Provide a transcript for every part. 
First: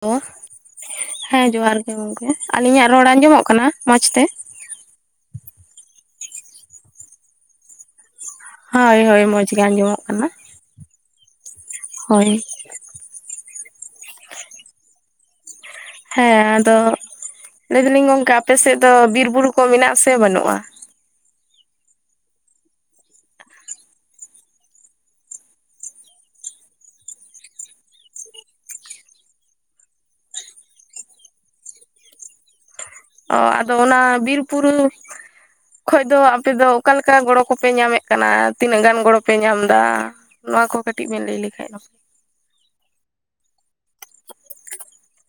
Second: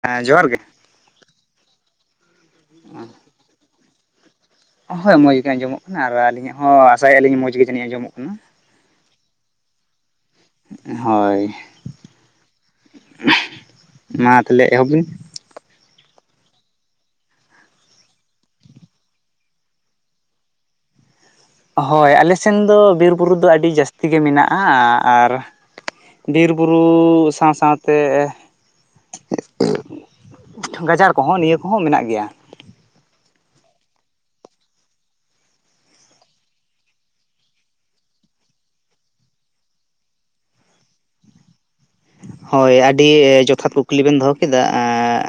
Hello ᱦᱮᱸ ᱡᱚᱦᱟᱨ ᱜᱮ ᱦᱮᱸ ᱡᱚᱸᱦᱟᱨ ᱜᱮ ᱜᱚᱝᱠᱮ᱾ ᱟᱹᱞᱤᱧᱟᱜ ᱨᱚᱲ ᱟᱸᱡᱚᱢᱚᱜ ᱠᱟᱱᱟ ᱢᱚᱸᱡᱽ ᱛᱮ? ᱦᱳᱭ ᱢᱚᱡᱽ ᱜᱮ ᱟᱸᱡᱚᱢᱚᱜ ᱠᱟᱱᱟ ᱟᱨ ᱟᱹᱞᱤᱧᱟᱜ ᱦᱚᱸ ᱟᱥᱟᱭᱮ ᱟᱞᱤᱧ ᱢᱚᱡᱽ ᱜᱮ ᱡᱟᱹᱱᱤᱡ ᱟᱸᱡᱚᱢᱚᱜ ᱠᱟᱱᱟ᱾ ᱦᱳᱭ ᱦᱳᱭ ᱢᱚᱸᱡᱽ ᱜᱮ ᱟᱡᱚᱢᱚᱜ ᱠᱟᱱᱟ ᱾ ᱦᱳᱭ᱾ ᱢᱟ ᱛᱟᱞᱦᱮ ᱮᱦᱚᱵ ᱵᱤᱱ᱾ ᱦᱮᱸ ᱟᱫᱚ ᱞᱟᱹᱭ ᱮᱫᱟᱞᱤᱧ ᱜᱚᱝᱠᱮ ᱟᱯᱮ ᱥᱮᱫ ᱫᱚ ᱵᱤᱨ ᱵᱩᱨᱩ ᱠᱚ ᱢᱮᱱᱟᱜ ᱥᱮ ᱵᱟᱹᱱᱩᱜᱼᱟ? ᱦᱳᱭ ᱟᱞᱮ ᱥᱮᱱ ᱫᱚ ᱵᱤᱨᱼᱵᱩᱨᱩ ᱫᱚ ᱟᱹᱰᱤ ᱡᱟᱹᱥᱛᱤ ᱜᱮ ᱢᱮᱱᱟᱜᱼᱟ ᱟᱨ ᱵᱤᱨ ᱵᱩᱨᱩ ᱥᱟᱶ ᱥᱟᱶᱛᱮ [unintelligible] ᱜᱟᱡᱟᱲ ᱠᱚᱦᱚᱸ, ᱱᱤᱭᱟᱹ ᱠᱚᱦᱚᱸ ᱢᱮᱱᱟᱜ ᱜᱮᱭᱟ᱾ ᱚ ᱟᱫᱚ ᱚᱱᱟ ᱵᱤᱨᱵᱩᱨᱩ ᱠᱷᱚᱡ ᱫᱚ ᱟᱯᱮ ᱫᱚ ᱚᱠᱟ ᱞᱮᱠᱟ ᱜᱚᱲᱚ ᱠᱚᱯᱮ ᱧᱟᱢᱮᱫ ᱠᱟᱱᱟ, ᱛᱤᱱᱟᱹᱜ ᱜᱟᱱ ᱜᱚᱲᱚᱯᱮ ᱧᱟᱢ ᱫᱟ? ᱱᱚᱣᱟ ᱠᱚ ᱠᱟᱹᱴᱤᱡ ᱵᱮᱱ ᱞᱟᱹᱭ ᱞᱮᱠᱷᱟᱡ ᱦᱳᱭ ᱟᱹᱰᱤ ᱡᱚᱛᱷᱟᱛ ᱠᱩᱠᱞᱤ ᱵᱮᱱ ᱫᱚᱦᱚ ᱠᱮᱫᱟ᱾ ᱮᱸ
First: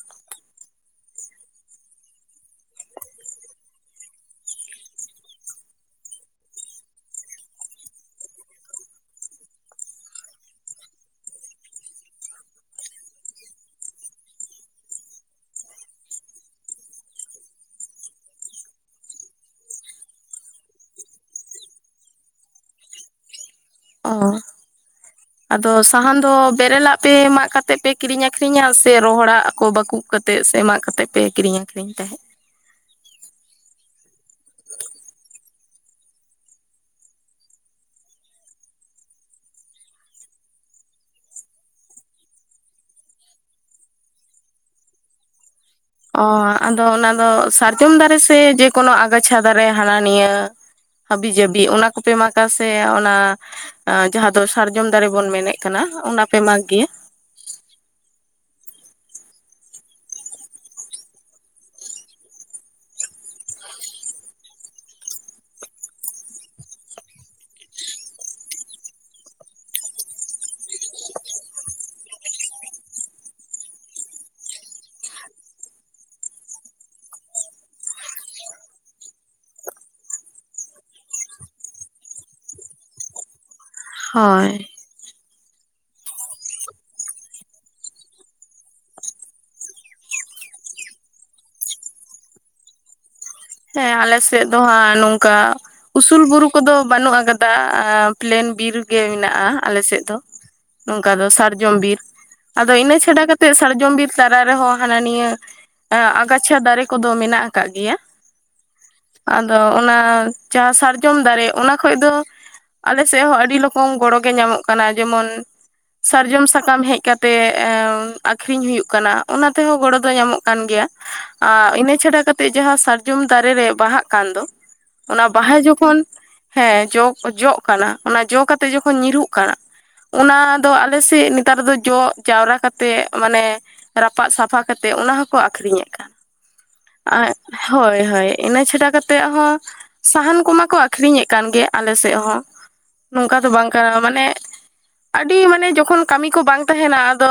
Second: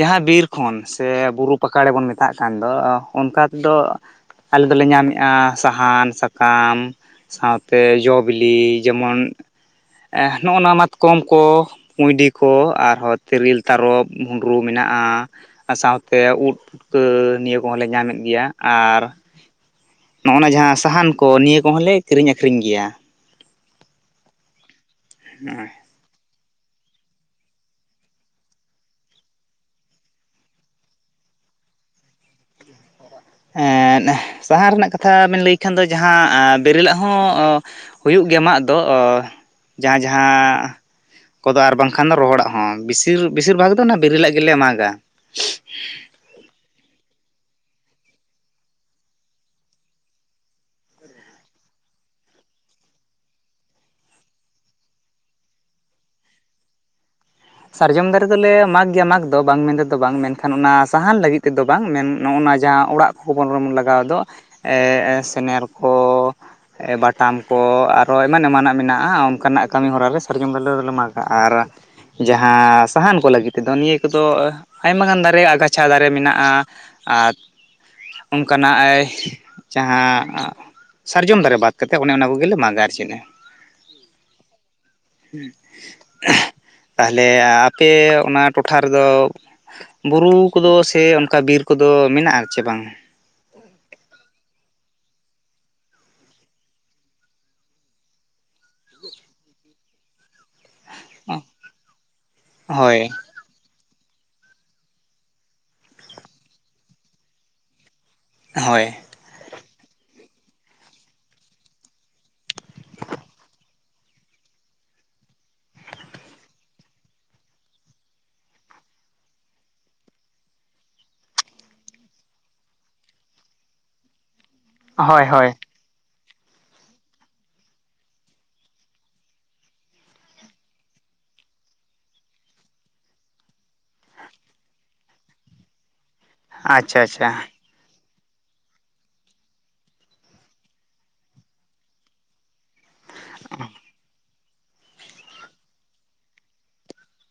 ᱡᱟᱦᱟᱸ ᱵᱤᱨ ᱠᱷᱚᱱ ᱥᱮ ᱵᱩᱨᱩ ᱯᱟᱠᱟᱲᱮ ᱵᱚᱱ ᱢᱮᱛᱟᱜ ᱠᱟᱱ ᱫᱚ ᱚᱱᱠᱟ ᱛᱮᱫᱚ ᱟᱞᱮ ᱫᱚᱞᱮ ᱧᱟᱢᱮᱜᱼᱟ ᱥᱟᱦᱟᱱ, ᱥᱟᱠᱟᱢ᱾ ᱥᱟᱶᱛᱮ ᱡᱚ ᱵᱤᱞᱤ ᱡᱮᱢᱚᱱ ᱱᱚᱜᱼᱚ ᱱᱚᱣᱟ ᱢᱟᱛᱠᱚᱢ ᱠᱚ, ᱠᱩᱸᱰᱤ ᱠᱚ ᱟᱨᱦᱚᱸ ᱛᱨᱮᱤᱞ ᱛᱟᱨᱚᱵ ᱵᱷᱩᱸᱰᱨᱩ ᱢᱮᱱᱟᱜᱼᱟ ᱾ ᱥᱟᱶᱛᱮ ᱩᱫ ᱯᱩᱴᱠᱟᱹ ᱱᱤᱭᱟᱹ ᱠᱚᱦᱚᱸ ᱞᱮ ᱧᱟᱢᱮᱫ ᱜᱮᱭᱟ, ᱟᱨ ᱱᱚᱜᱼᱱᱟ ᱡᱟᱦᱟᱸ ᱥᱟᱦᱟᱱ ᱠᱚ ᱱᱤᱭᱟᱹ ᱠᱚᱦᱚᱸᱞᱮ ᱠᱤᱨᱤᱧ ᱟᱠᱷᱨᱤᱧ ᱜᱮᱭᱟ ᱾ ᱚ ᱟᱫᱚ ᱥᱟᱦᱟᱱ ᱫᱚ ᱵᱮᱨᱮᱞᱟᱜ ᱯᱮ ᱢᱟᱜ ᱠᱟᱛᱮᱜ ᱯᱮ ᱠᱤᱨᱤᱧ ᱟᱠᱷᱨᱤᱧᱟ ᱥᱮ ᱨᱚᱦᱚᱲᱟᱜ ᱠᱚ ᱵᱟᱠᱩᱵ ᱠᱟᱛᱮᱫ ᱥᱮ ᱢᱟᱜ ᱠᱟᱛᱮᱜ ᱯᱮ ᱠᱤᱨᱤᱧ ᱟᱠᱷᱨᱤᱧ ᱛᱟᱦᱮᱸᱫ? ᱮᱸᱫ ᱥᱟᱦᱟᱱ ᱨᱮᱱᱟᱜ ᱠᱟᱛᱷᱟ ᱵᱮᱱ ᱞᱟᱹᱭ ᱠᱷᱟᱱ ᱫᱚ ᱡᱟᱦᱟᱸ ᱟ ᱵᱮᱨᱮᱞᱟᱜ ᱦᱚᱸ ᱦᱩᱭᱩᱜ ᱜᱮᱭᱟ ᱢᱟᱜ ᱫᱚ ᱚ ᱡᱟᱦᱟᱸ ᱡᱟᱦᱟᱸ ᱠᱚᱫᱚ ᱟᱨ ᱵᱟᱝᱠᱷᱟᱱ ᱫᱚ ᱨᱚᱦᱚᱲᱟᱜ ᱦᱚᱸ᱾ ᱵᱤᱥᱤᱨ ᱵᱮᱥᱤᱨ ᱵᱷᱟᱜᱽ ᱫᱚ ᱚᱱᱟ ᱵᱮᱨᱤᱞᱟᱜ ᱜᱮᱞᱮ ᱢᱟᱜᱟ᱾ ᱚ ᱟᱫᱚ ᱚᱱᱟᱫᱚ ᱥᱟᱨᱡᱚᱢ ᱫᱟᱨᱮ ᱥᱮ ᱡᱮᱠᱳᱱᱳ ᱟᱜᱟᱪᱷᱟ ᱫᱟᱨᱮ ᱦᱟᱱᱟ ᱱᱤᱭᱟᱹ? ᱦᱟᱹᱵᱤ-ᱡᱟᱹᱵᱤ ᱚᱱᱟ ᱠᱚᱯᱮ ᱢᱟᱜ-ᱟ ᱥᱮ ᱚᱱᱟ ᱡᱟᱦᱟᱸ ᱫᱚ ᱥᱟᱨᱡᱚᱢ ᱫᱟᱨᱮ ᱵᱚᱱ ᱢᱮᱱᱮᱫ ᱠᱟᱱᱟ ᱚᱱᱟᱯᱮ ᱢᱟᱜᱽ ᱜᱮᱭᱟ᱾ ᱥᱟᱨᱡᱚᱢ ᱫᱟᱨᱮ ᱫᱚᱞᱮ ᱢᱟᱜᱽ ᱜᱮᱭᱟ ᱢᱟᱜᱽ ᱫᱚ ᱵᱟᱝ ᱢᱮᱱ ᱛᱮᱫᱚ ᱵᱟᱝ ᱢᱮᱱᱠᱷᱟᱱ ᱚᱱᱟ ᱥᱟᱦᱟᱱ ᱞᱟᱹᱜᱤᱫ ᱛᱮᱫᱚ ᱵᱟᱝ᱾ ᱢᱮᱱ ᱱᱚᱜᱼᱚᱱᱟ ᱡᱟᱦᱟᱸ ᱚᱲᱟᱜ [unintelligible] ᱞᱟᱜᱟᱣ ᱫᱚ ᱮᱸ ᱥᱮᱱᱮᱨ ᱠᱚ ᱵᱟᱴᱟᱢ ᱠᱚ ᱟᱨᱚ ᱮᱢᱟᱱ ᱮᱢᱟᱱᱟᱜ ᱢᱮᱱᱟᱜᱼᱟ ᱚᱱᱠᱟᱱᱟᱜ ᱠᱟᱹᱢᱤ ᱦᱚᱨᱟᱞᱮ ᱥᱟᱨᱡᱚᱢ ᱫᱟᱨᱮ ᱫᱚᱞᱮ ᱢᱟᱜᱟᱜᱼᱟ ᱟᱨ ᱡᱟᱦᱟᱸ ᱥᱟᱦᱟᱱ ᱠᱚ ᱞᱟᱹᱜᱤᱫ ᱛᱮᱫᱚ ᱱᱤᱭᱟᱹ ᱠᱚᱫᱚ ᱟᱭᱢ ᱜᱟᱱ ᱫᱟᱨᱮ ᱟᱜᱟᱪᱷᱟ ᱫᱟᱨᱮ ᱢᱮᱱᱟᱜᱼᱟ᱾ ᱟᱨ ᱚᱱᱠᱟᱱᱟᱜᱼᱟᱭ ᱡᱟᱦᱟᱸ ᱥᱟᱨᱡᱚᱢ ᱫᱟᱨᱮ ᱵᱟᱫ ᱠᱟᱛᱮᱮᱫ ᱚᱱᱮ ᱚᱱᱟ ᱠᱚᱜᱮᱞᱮ ᱢᱟᱜᱟ ᱟᱨ ᱪᱮᱫᱼᱟ, ᱦᱳᱭ ᱾ [unintelligible] ᱛᱟᱦᱞᱮ ᱟᱯᱮ ᱚᱱᱟ ᱴᱚᱴᱷᱟ ᱨᱮᱫᱚ ᱵᱩᱨᱩ ᱠᱚᱫᱚ ᱥᱮ ᱚᱱᱠᱟ ᱵᱤᱨ ᱠᱚᱫᱚ ᱢᱮᱱᱟᱜᱼᱴ-ᱟ ᱪᱮ ᱵᱟᱝ? ᱦᱮᱸ ᱟᱞᱮ ᱥᱮᱫ ᱫᱚ ᱦᱟᱸᱜ ᱱᱚᱝᱠᱟ᱾ ᱩᱥᱩᱞ ᱵᱩᱨᱩ ᱠᱚᱫᱚ ᱵᱟᱹᱱᱩᱜ ᱟᱠᱟᱫᱟ, ᱟᱸ ᱯᱞᱮᱱ ᱵᱤᱨᱜᱮ ᱢᱮᱱᱟᱜ-ᱟ ᱟᱞᱮᱥᱮᱫ ᱫᱚ᱾ ᱱᱚᱝᱠᱟ ᱫᱚ ᱥᱟᱨᱡᱚᱢ ᱵᱤᱨ, ᱟᱫᱚ ᱤᱱᱟᱹ ᱦᱳᱭ ᱪᱷᱟᱰᱟ ᱠᱟᱛᱮ ᱛᱮ ᱥᱟᱨᱡᱚᱢᱵᱤᱨ ᱛᱟᱞᱟ ᱨᱮᱦᱚᱸ ᱦᱟᱱᱟ ᱱᱤᱭᱟᱹ ᱟᱜᱟᱪᱷᱟ ᱫᱟᱨᱮ ᱠᱚᱫᱚ ᱢᱮᱱᱟᱜ ᱟᱠᱟᱫ ᱜᱮᱭᱟ᱾ ᱦᱳᱭ᱾ ᱟᱫᱚ ᱚᱱᱟ ᱡᱟᱦᱟᱸ ᱥᱟᱨᱡᱚᱢ ᱫᱟᱨᱮ ᱚᱱᱟ ᱠᱷᱚᱡ ᱫᱚ ᱟᱞᱮ ᱥᱮᱜ ᱦᱚᱸ ᱟᱹᱰᱤ ᱞᱚᱠᱚᱢ ᱜᱚᱲᱚᱜ ᱜᱮ ᱧᱟᱢᱚᱜ ᱠᱟᱱᱟ ᱡᱮᱢᱚᱱ᱾ ᱥᱟᱨᱡᱚᱢ ᱥᱟᱠᱟᱢ ᱦᱮᱡ ᱠᱟᱛᱮᱜ ᱮᱸ ᱟᱠᱷᱨᱤᱧ ᱦᱩᱭᱩᱜ ᱠᱟᱱᱟ ᱚᱱᱟ ᱛᱮᱦᱚᱸ ᱜᱚᱲᱚ ᱫᱚ ᱧᱟᱢᱚᱜ ᱠᱟᱱ ᱜᱮᱭᱟ᱾ ᱟᱸᱻ ᱤᱱᱟᱹ ᱪᱷᱟᱰᱟ ᱠᱟᱛᱮᱜ ᱡᱟᱦᱟᱸ ᱥᱟᱨ ᱡᱚᱢ ᱫᱟᱨᱮ ᱨᱮ ᱵᱟᱦᱟᱜ ᱠᱟᱱ ᱫᱚ, ᱦᱳᱭ ᱚᱱᱟ ᱦᱳᱭ ᱵᱟᱦᱟ ᱡᱚᱠᱷᱚᱱ ᱦᱮᱸ ᱡᱚ, ᱡᱚᱜ ᱠᱟᱱᱟ, ᱚᱱᱟ ᱡᱚ ᱠᱟᱛᱮᱜ ᱡᱚᱠᱷᱚᱱ ᱧᱩᱨᱦᱩᱜ ᱠᱟᱱᱟ᱾ ᱚᱱᱟ ᱫᱚ ᱟᱞᱮ ᱥᱮᱫ ᱱᱮᱛᱟᱨ ᱫᱚ ᱡᱚᱜ ᱡᱟᱣᱨᱟ ᱠᱟᱛᱮᱫ ᱢᱟᱱᱮ ᱨᱟᱯᱟᱜ ᱥᱟᱯᱷᱟ ᱠᱟᱛᱮᱫ ᱚᱱᱟ ᱦᱚᱸᱠᱚ ᱟᱠᱷᱨᱤᱧᱮᱫ ᱠᱟᱱ᱾ ᱟᱪᱪᱷᱟ ᱟᱪᱪᱷᱟ᱾ ᱟᱨ ᱦᱳᱭ ᱦᱳᱭ ᱤᱱᱟᱹ ᱪᱷᱟᱰᱟ ᱠᱟᱛᱮᱜ ᱦᱚᱸ ᱥᱟᱦᱟᱱ ᱠᱚᱢᱟ ᱠᱚ ᱟᱠᱷᱨᱤᱧᱮᱫ ᱠᱟᱱ ᱜᱮ ᱟᱞᱮ ᱥᱮᱫ ᱦᱚᱸ᱾ ᱱᱚᱝᱠᱟ ᱫᱚ ᱵᱟᱝ ᱠᱟ ᱢᱟᱱᱮ ᱟᱹᱰᱤ ᱢᱟᱱᱮ ᱡᱚᱠᱷᱚᱱ ᱠᱟᱹᱢᱤ ᱠᱚ ᱵᱟᱝ ᱛᱟᱦᱮᱱᱟ ᱟᱫᱚ